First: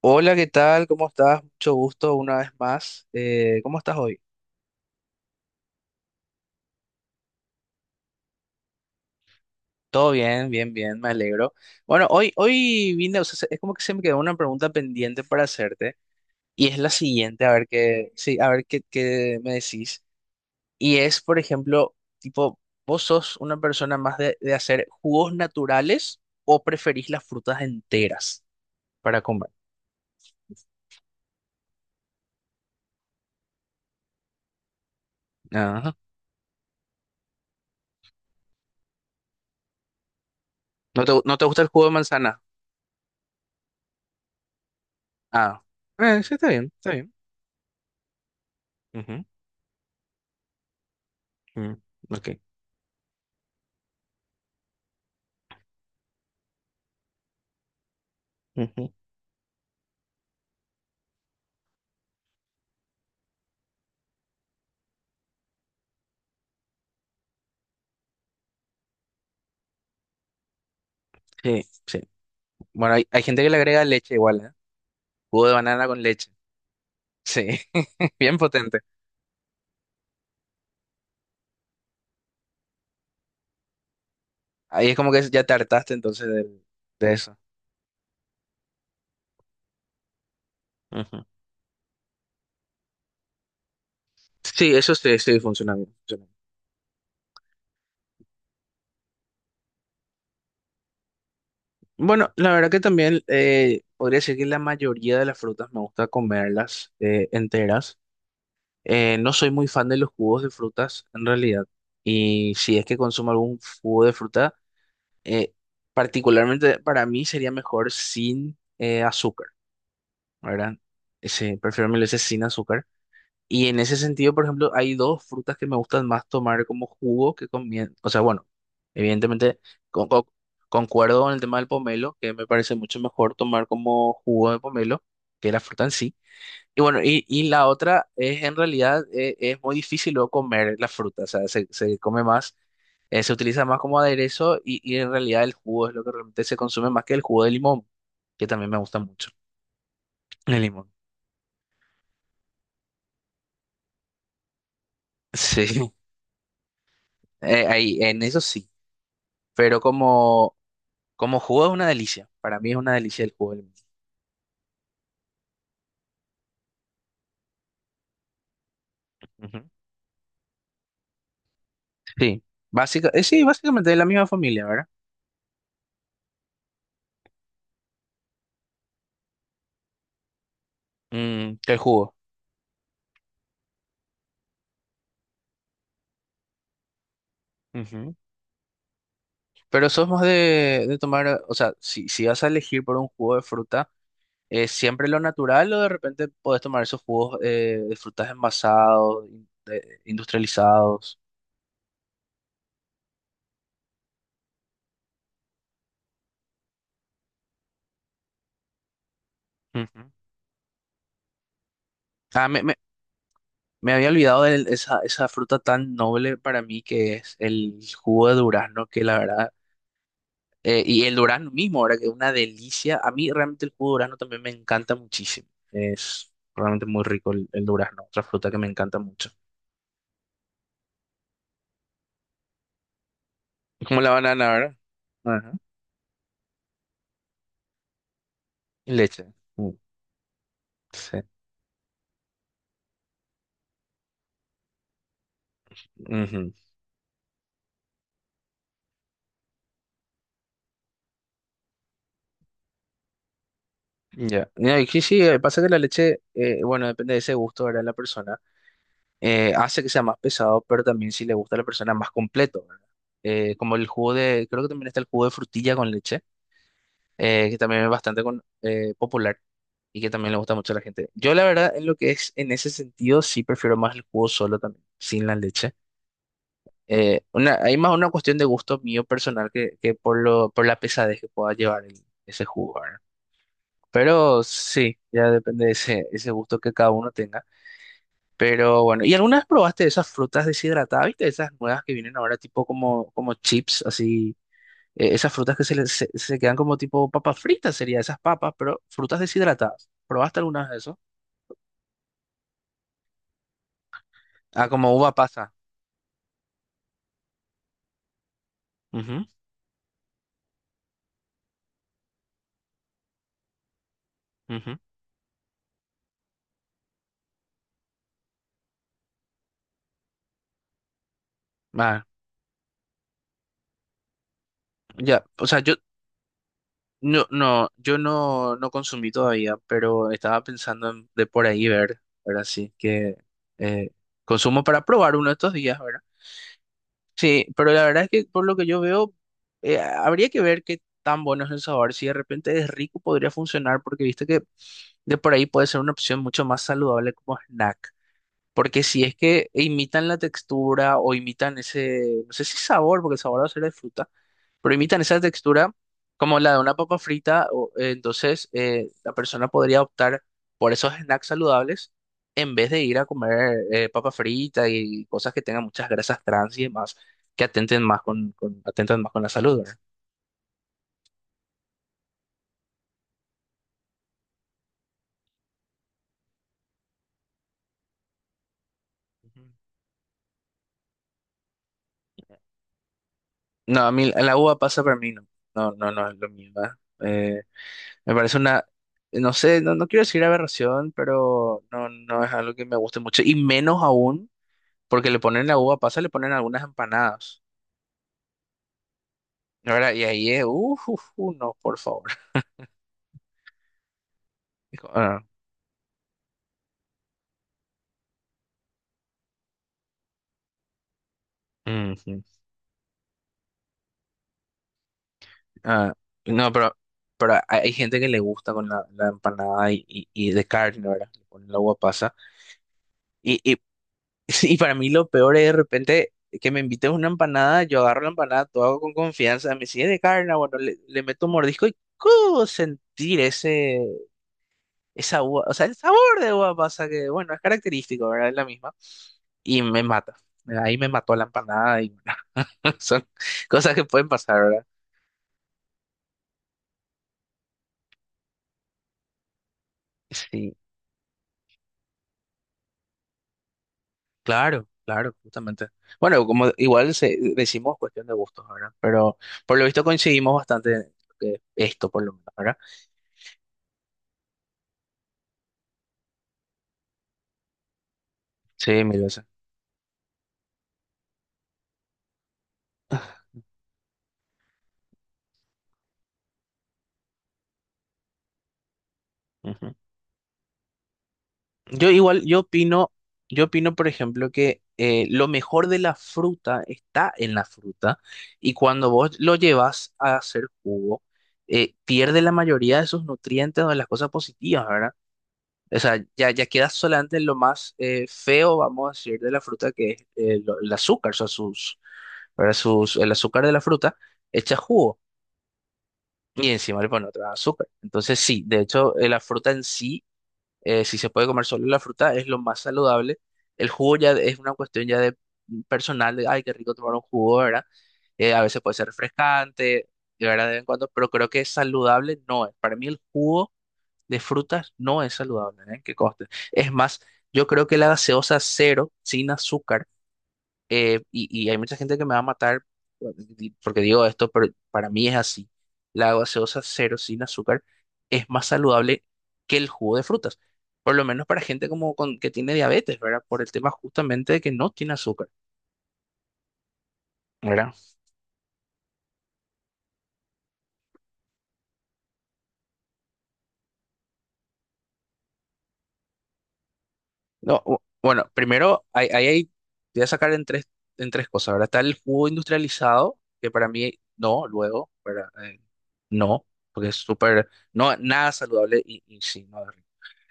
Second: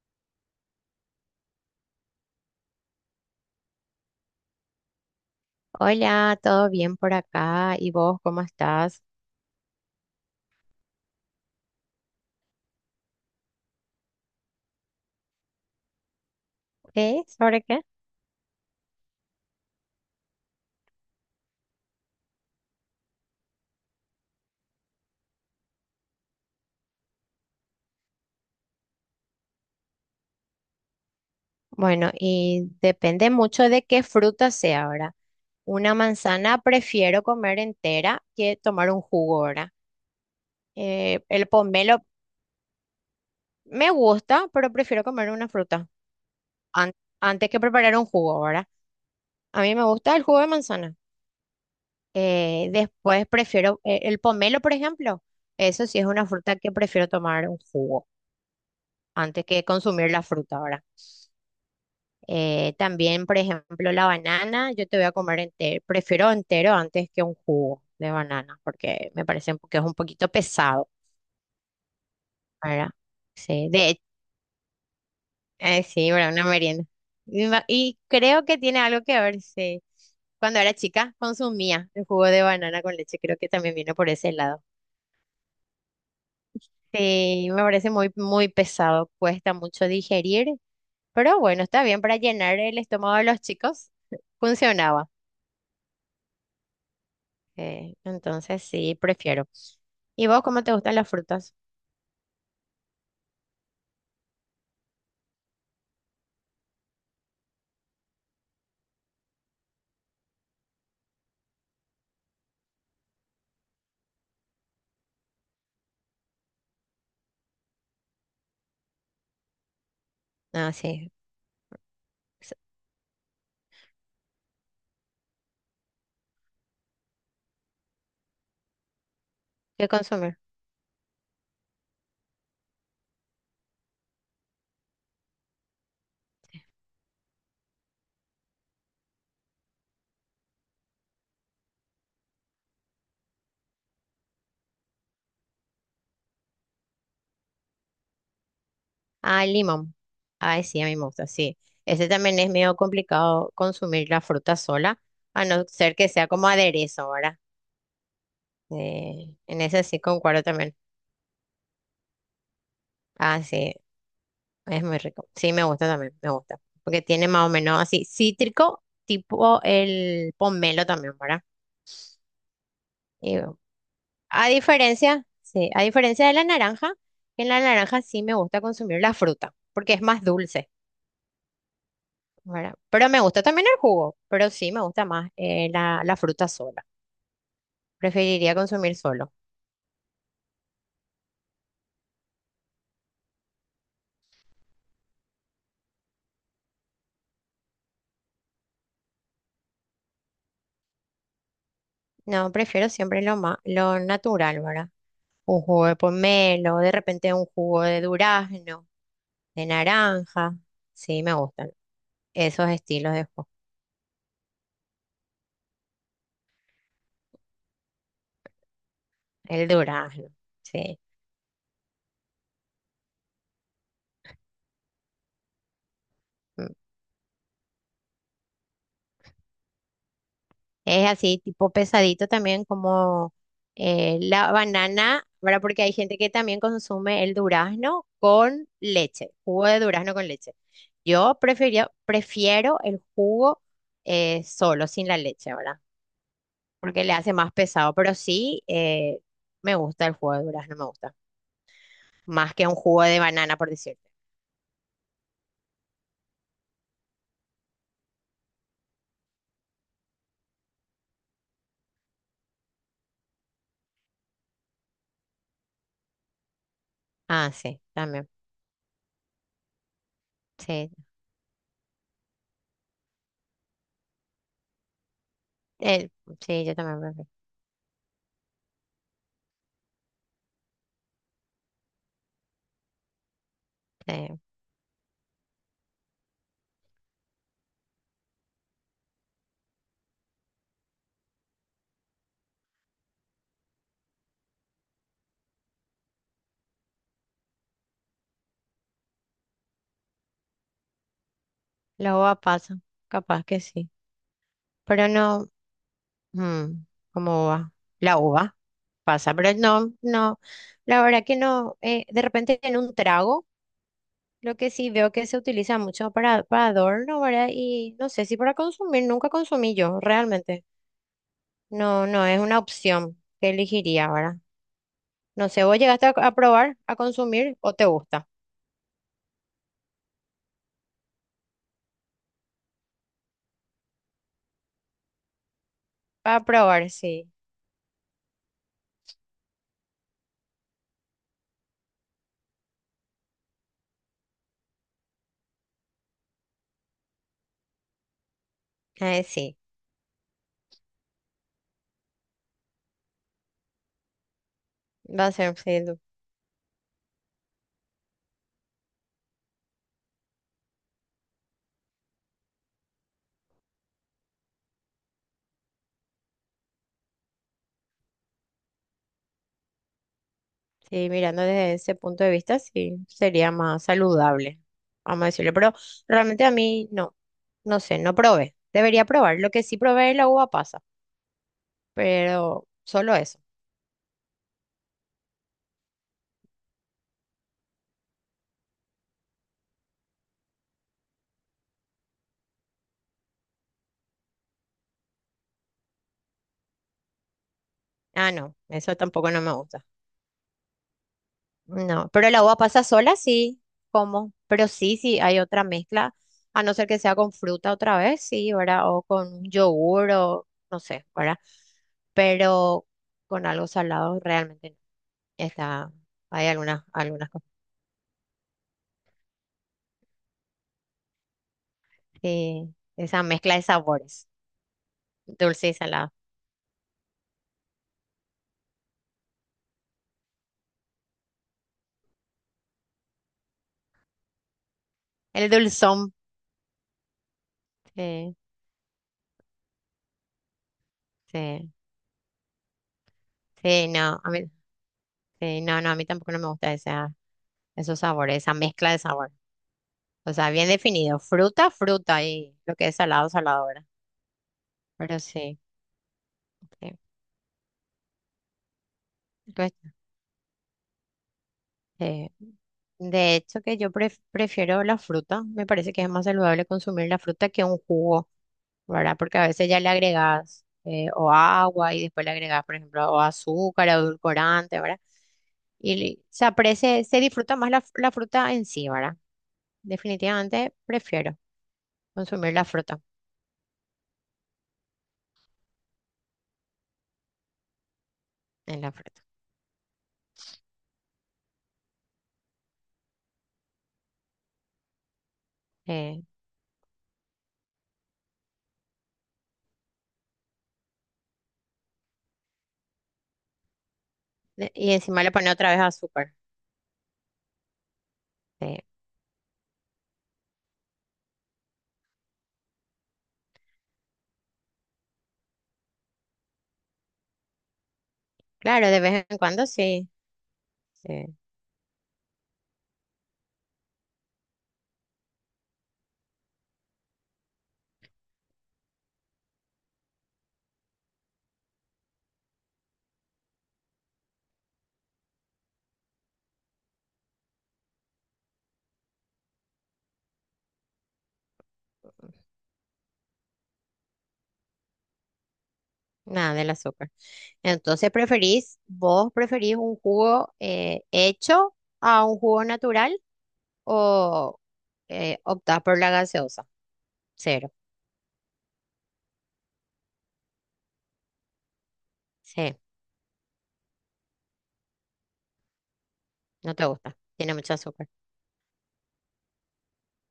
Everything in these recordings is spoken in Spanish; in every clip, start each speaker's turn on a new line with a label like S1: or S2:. S1: Hola, ¿qué tal? ¿Cómo estás? Mucho gusto una vez más. ¿Cómo estás hoy?
S2: Hola, ¿todo bien por acá? ¿Y vos cómo estás?
S1: Todo bien, bien, bien, me alegro. Bueno, hoy vine, o sea, es como que se me quedó una pregunta pendiente para hacerte y es la
S2: ¿Qué?
S1: siguiente, a
S2: ¿Sobre
S1: ver
S2: qué?
S1: qué, sí, a ver qué, qué me decís. Y es, por ejemplo, tipo, ¿vos sos una persona más de hacer jugos naturales o preferís las frutas enteras para comer?
S2: Bueno, y depende mucho de qué fruta sea ahora. Una
S1: Ajá.
S2: manzana prefiero comer entera que tomar un jugo ahora.
S1: ¿No te, no te
S2: El
S1: gusta el jugo de
S2: pomelo
S1: manzana?
S2: me gusta, pero prefiero comer una
S1: Ah,
S2: fruta
S1: sí, está bien, está
S2: an-
S1: bien.
S2: antes que preparar un jugo ahora.
S1: Ujú,
S2: A mí me gusta el jugo de manzana.
S1: mm,
S2: Después prefiero el pomelo, por ejemplo. Eso sí es una fruta que prefiero tomar un jugo
S1: ok.
S2: antes que consumir la fruta ahora. También, por ejemplo, la banana, yo te voy a comer entero, prefiero entero antes que un jugo de banana, porque me parece que es un poquito pesado,
S1: Sí, sí.
S2: ¿verdad?
S1: Bueno, hay gente que le
S2: Sí,
S1: agrega
S2: de hecho,
S1: leche igual, ¿eh? Jugo de banana con
S2: sí,
S1: leche.
S2: ¿verdad? Una merienda.
S1: Sí,
S2: Y, y
S1: bien
S2: creo que tiene
S1: potente.
S2: algo que ver, sí. Cuando era chica consumía el jugo de banana con leche, creo que también vino por ese lado.
S1: Ahí es como que ya te hartaste entonces eso.
S2: Sí, me parece muy, muy pesado, cuesta mucho digerir,
S1: Ujú.
S2: pero bueno, está bien para llenar el estómago de los chicos,
S1: Sí, eso
S2: funcionaba.
S1: sí, sí funciona bien. Funciona bien.
S2: Entonces sí, prefiero. ¿Y vos cómo te gustan las frutas?
S1: Bueno, la verdad que también podría decir que la mayoría de las frutas me gusta comerlas enteras. No soy muy fan de los jugos de frutas en realidad. Y si es que consumo algún jugo de fruta, eh, particularmente para mí sería mejor sin azúcar.
S2: Ah,
S1: ¿Verdad?
S2: sí.
S1: Sí, prefiero mil veces sin
S2: S-
S1: azúcar. Y en ese sentido, por ejemplo, hay dos frutas que me gustan más tomar como jugo que con comien... O sea, bueno, evidentemente
S2: ¿Qué
S1: con- con-
S2: consumir?
S1: concuerdo con el tema del pomelo, que me parece mucho mejor tomar como jugo de pomelo que la fruta en sí. Y bueno, y la otra es en realidad es muy difícil luego comer la fruta, o sea, se come más, se utiliza más como aderezo y en realidad el jugo es lo que realmente se consume más que el jugo de limón, que también me gusta mucho.
S2: Ah, el limón.
S1: El
S2: Ay, sí, a
S1: limón.
S2: mí me gusta, sí. Ese también es medio complicado consumir la fruta sola, a no
S1: Sí.
S2: ser que sea como aderezo, ¿verdad?
S1: Ahí, en eso sí,
S2: En
S1: pero
S2: ese sí concuerdo
S1: como,
S2: también.
S1: como jugo es una delicia. Para mí es una delicia el
S2: Ah,
S1: jugo. Del mismo.
S2: sí, es muy rico. Sí, me gusta también, me gusta. Porque tiene más o menos así cítrico,
S1: Ujú,
S2: tipo el pomelo también, ¿verdad?
S1: sí,
S2: Y,
S1: sí, básicamente de la misma
S2: A
S1: familia, ¿verdad?
S2: diferencia, sí, a diferencia de la naranja, en la naranja sí me gusta consumir la fruta, porque es más dulce,
S1: Mm, que el jugo.
S2: ¿verdad? Pero me gusta también el jugo, pero sí me gusta más la fruta sola.
S1: Ujú.
S2: Preferiría consumir solo.
S1: Pero sos más de tomar, o sea, si vas a elegir por un jugo de fruta, ¿es siempre lo natural o de repente podés tomar esos jugos de frutas envasados, industrializados?
S2: No, prefiero siempre lo natural, ¿verdad? Un jugo de pomelo, de repente un jugo de durazno, de
S1: Ujú.
S2: naranja. Sí, me gustan
S1: Ah,
S2: esos estilos de jugo.
S1: me había olvidado de esa fruta tan noble para mí que es el jugo de durazno, que la verdad.
S2: El durazno, sí.
S1: Y el durazno mismo, ahora que es una delicia. A mí realmente el jugo de durazno también me encanta muchísimo. Es realmente muy rico el durazno, otra fruta que me encanta mucho.
S2: Es así, tipo pesadito también como
S1: Es como la banana,
S2: la
S1: ¿verdad?
S2: banana,
S1: Ajá.
S2: ¿verdad? Porque hay gente que también consume el durazno con
S1: Y leche.
S2: leche, jugo
S1: Mm,
S2: de durazno con leche.
S1: sí.
S2: Prefiero el jugo solo, sin la leche, ¿verdad?
S1: Ujú.
S2: Porque le hace más pesado, pero sí, me gusta el jugo de durazno, me gusta. Más que un jugo de banana, por decirte.
S1: Ya. Ya, y sí, sí, pasa que la leche, bueno, depende de ese gusto, ¿verdad? La persona hace que sea más pesado, pero también si le gusta a la persona más completo, ¿verdad? Como el jugo de, creo que también está el jugo de frutilla con leche
S2: Ah,
S1: que
S2: sí,
S1: también es bastante
S2: también.
S1: popular y que también le gusta mucho a la
S2: Sí,
S1: gente. Yo la verdad, en lo que es, en ese sentido, sí prefiero más el jugo solo también, sin la leche.
S2: eh, sí, yo también prefiero.
S1: Hay más una cuestión de gusto mío personal que por lo, por la pesadez que pueda llevar ese jugo, ¿verdad?
S2: Sí.
S1: Pero sí, ya depende de ese gusto que cada uno tenga. Pero bueno, ¿y alguna vez probaste esas frutas deshidratadas, viste? Esas nuevas que vienen ahora tipo como, como chips, así esas frutas que se quedan como tipo papas fritas, sería esas papas, pero frutas deshidratadas. ¿Probaste algunas de eso?
S2: Los pasan, capaz que sí.
S1: Ah, como
S2: Pero
S1: uva
S2: no.
S1: pasa.
S2: Mm, ¿cómo va? La uva
S1: Ujú,
S2: pasa, pero no, no, la verdad que no, de repente en un trago, lo que
S1: ujú.
S2: sí veo que se utiliza mucho para adorno, ¿verdad? Y no sé si para consumir, nunca consumí yo, realmente.
S1: Ah,
S2: No, no, es una opción que elegiría, ¿verdad?
S1: ya, o
S2: No
S1: sea,
S2: sé,
S1: yo
S2: ¿vos llegaste a probar, a
S1: no,
S2: consumir
S1: no,
S2: o te
S1: yo
S2: gusta?
S1: no, no consumí todavía, pero estaba pensando en- de por ahí ver, ¿verdad? Sí, que eh, consumo para probar uno de estos días, ¿verdad?
S2: Para probar, sí,
S1: Sí, pero la verdad es que por lo que yo veo, habría que ver qué tan bueno es el sabor. Si de repente es rico, podría funcionar, porque viste que de por ahí puede ser una opción mucho más saludable como snack. Porque si es que
S2: sí,
S1: imitan la textura o imitan ese, no sé si sabor, porque el sabor va a ser de fruta, pero imitan esa
S2: va a ser,
S1: textura
S2: sí.
S1: como la de una papa frita, entonces la persona podría optar por esos snacks saludables en vez de ir a comer papa frita y cosas que tengan muchas grasas trans y demás, que atenten más atentan más con la salud, ¿verdad?
S2: Sí, mirando desde ese punto de vista, sí, sería más saludable, vamos a decirlo, pero realmente a mí no, no sé, no probé, debería probar,
S1: Ujú.
S2: lo que sí probé es la uva pasa, pero solo eso.
S1: No, a mí la uva pasa para mí, no, no, no, no es lo mío, ¿verdad? Me parece una, no sé, no, no quiero decir aberración, pero no, no es algo que me guste mucho. Y menos aún, porque le ponen la uva pasa, le ponen algunas empanadas.
S2: Ah, no, eso tampoco no me gusta.
S1: Ahora, y ahí es, uff, no, por favor.
S2: No, pero la uva pasa sola sí, como, pero
S1: Dijo,
S2: sí, sí,
S1: ah,
S2: hay otra mezcla, a no ser que sea con fruta otra vez, sí, ¿verdad? O con yogur o no sé, ¿verdad?
S1: ujú.
S2: Pero con algo salado realmente no.
S1: Ah,
S2: Está, hay
S1: no,
S2: algunas, algunas.
S1: pero hay gente que le gusta con la empanada y de carne, ¿verdad? Le ponen la uva pasa.
S2: Sí, esa
S1: y
S2: mezcla
S1: y
S2: de sabores,
S1: Sí, y para mí lo peor es de
S2: dulce y
S1: repente
S2: salado.
S1: que me invites una empanada, yo agarro la empanada, todo hago con confianza, me sigue de carne, bueno, le meto un mordisco y ¡cu! Sentir ese, esa uva,
S2: El
S1: o sea, el
S2: dulzón,
S1: sabor de uva pasa que, bueno, es característico, ¿verdad? Es
S2: sí,
S1: la misma. Y me mata. Ahí me mató la
S2: sí,
S1: empanada y son cosas que
S2: sí,
S1: pueden
S2: no, a mí,
S1: pasar, ¿verdad?
S2: sí, no, no, a mí tampoco no me gusta esa, esos sabores, esa mezcla de sabor. O sea,
S1: Sí,
S2: bien definido, fruta, fruta y lo que es salado, salado, ¿verdad?
S1: claro, claro,
S2: Pero sí,
S1: justamente. Bueno, como igual decimos cuestión de gustos, ¿verdad? Pero por lo visto
S2: sí.
S1: coincidimos bastante en esto, por lo menos,
S2: Eh,
S1: ¿verdad?
S2: de hecho, que yo prefiero la fruta. Me parece que es más saludable consumir la fruta que un jugo,
S1: Sí, mil
S2: ¿verdad?
S1: veces.
S2: Porque a veces ya le agregas o agua y después le agregas, por ejemplo, o azúcar, edulcorante, ¿verdad? Y se aprecia, se disfruta más la, la fruta en sí, ¿verdad?
S1: Ujú.
S2: Definitivamente prefiero
S1: Yo igual, yo
S2: consumir la
S1: opino,
S2: fruta
S1: yo opino, por ejemplo, que lo mejor de la fruta está en la fruta y
S2: en
S1: cuando
S2: la
S1: vos
S2: fruta.
S1: lo llevas a hacer jugo, pierde la mayoría de sus nutrientes o de las cosas positivas, ¿verdad? O sea,
S2: Eh,
S1: ya queda solamente lo más feo, vamos a decir, de la fruta, que es el azúcar, o sea, sus, ¿verdad? Sus, el azúcar de la fruta echa
S2: y
S1: jugo
S2: encima le pone otra vez azúcar.
S1: y encima le pone otra azúcar. Entonces, sí, de
S2: Eh,
S1: hecho, la fruta en sí si se puede comer solo la fruta, es lo más saludable. El jugo ya es una cuestión ya de personal, de, ay, qué rico tomar un jugo, ¿verdad? A veces puede ser
S2: claro, de vez en cuando
S1: refrescante,
S2: sí.
S1: de verdad, de vez en cuando, pero creo
S2: eh,
S1: que saludable no es. Para mí el jugo de frutas no es saludable, ¿eh? Que conste. Es más, yo creo que la gaseosa cero, sin azúcar, y hay mucha gente que me va a matar bueno, porque digo esto, pero para mí es así. La gaseosa cero sin azúcar es más saludable que el jugo de frutas, por lo menos para gente como con, que tiene diabetes, ¿verdad? Por el tema justamente de que no tiene azúcar,
S2: Nada del azúcar.
S1: ¿verdad?
S2: Entonces, ¿preferís, vos preferís un jugo hecho a un jugo natural o optás por la gaseosa?
S1: No,
S2: Cero.
S1: bueno, primero, ahí te voy a sacar en tres cosas, ¿verdad? Está el jugo
S2: Sí,
S1: industrializado, que para mí no, luego, ¿verdad? No,
S2: no te
S1: porque es
S2: gusta.
S1: súper,
S2: Tiene mucho
S1: no,
S2: azúcar.
S1: nada saludable y sí, no,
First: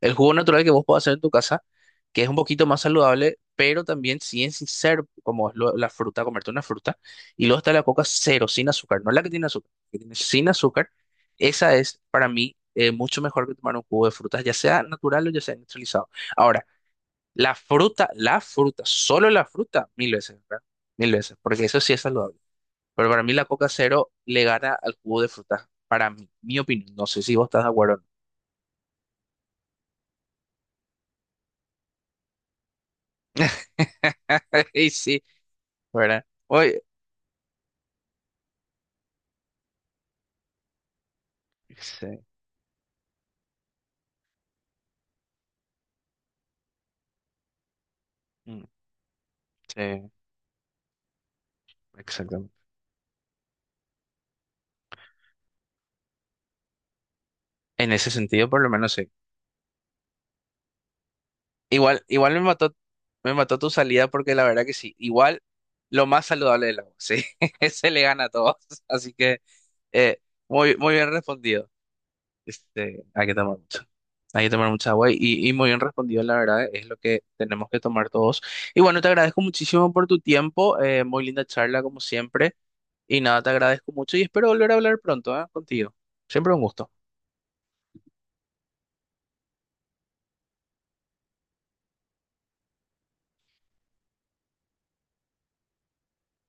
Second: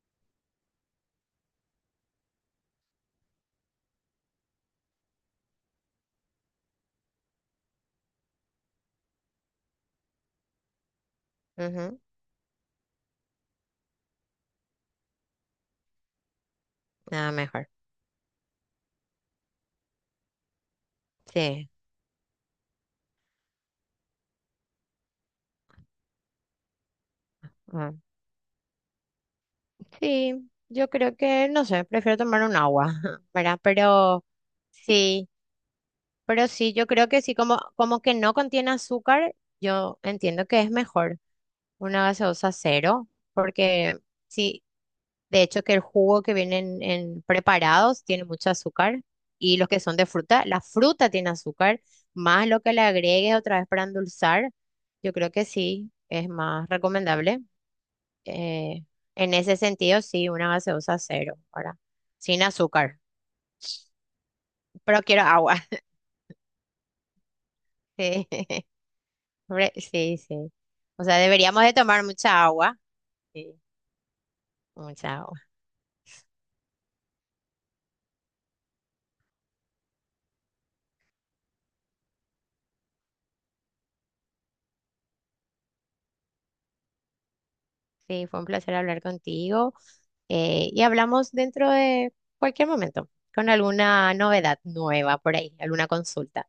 S1: el jugo natural que vos podés hacer en tu casa, que es un poquito más saludable, pero también sin ser como es la fruta, comerte una fruta. Y luego está la coca cero, sin azúcar, no la que tiene azúcar, la que tiene sin azúcar. Esa
S2: Ujú.
S1: es para mí mucho mejor que tomar un jugo de frutas, ya sea natural o ya sea industrializado. Ahora,
S2: Nada mejor.
S1: la fruta, solo la fruta, mil veces, ¿verdad? Mil veces, porque
S2: Sí.
S1: eso sí es saludable. Pero para mí la coca cero le gana al jugo de frutas, para mí, mi opinión. No sé si vos estás de
S2: ah,
S1: acuerdo o no.
S2: Sí, yo creo que, no sé, prefiero tomar un agua, ¿verdad?
S1: Y sí,
S2: Sí,
S1: ¿verdad?
S2: pero sí,
S1: Oye,
S2: yo creo que sí, como, como que no contiene azúcar, yo entiendo que es mejor una
S1: sí,
S2: gaseosa cero, porque... Sí, de hecho, que el jugo que vienen en preparados tiene mucho
S1: mm,
S2: azúcar y los que son de
S1: sí,
S2: fruta, la fruta tiene azúcar, más
S1: exactamente.
S2: lo que le agregues otra vez para endulzar, yo creo que sí, es más recomendable.
S1: En ese sentido, por lo
S2: eh,
S1: menos sí.
S2: en ese sentido, sí, una gaseosa cero, ahora,
S1: Igual, igual
S2: sin azúcar,
S1: me mató tu salida porque la verdad que sí.
S2: pero quiero
S1: Igual
S2: agua.
S1: lo más saludable del agua, sí. Se le gana
S2: Sí,
S1: a todos. Así que
S2: Sí.
S1: eh,
S2: Sí.
S1: muy, muy
S2: O
S1: bien
S2: sea, deberíamos
S1: respondido.
S2: de tomar mucha agua.
S1: Este, hay que
S2: Sí,
S1: tomar mucho. Hay que tomar mucha agua
S2: mucha agua.
S1: y muy bien respondido, la verdad, es lo que tenemos que tomar todos. Y bueno, te agradezco muchísimo por tu tiempo. Muy linda charla, como siempre. Y nada, te agradezco mucho y espero volver a hablar pronto, ¿eh? Contigo. Siempre un gusto.
S2: Sí, fue un placer hablar contigo. Y hablamos dentro de cualquier momento con alguna novedad nueva por ahí, alguna consulta.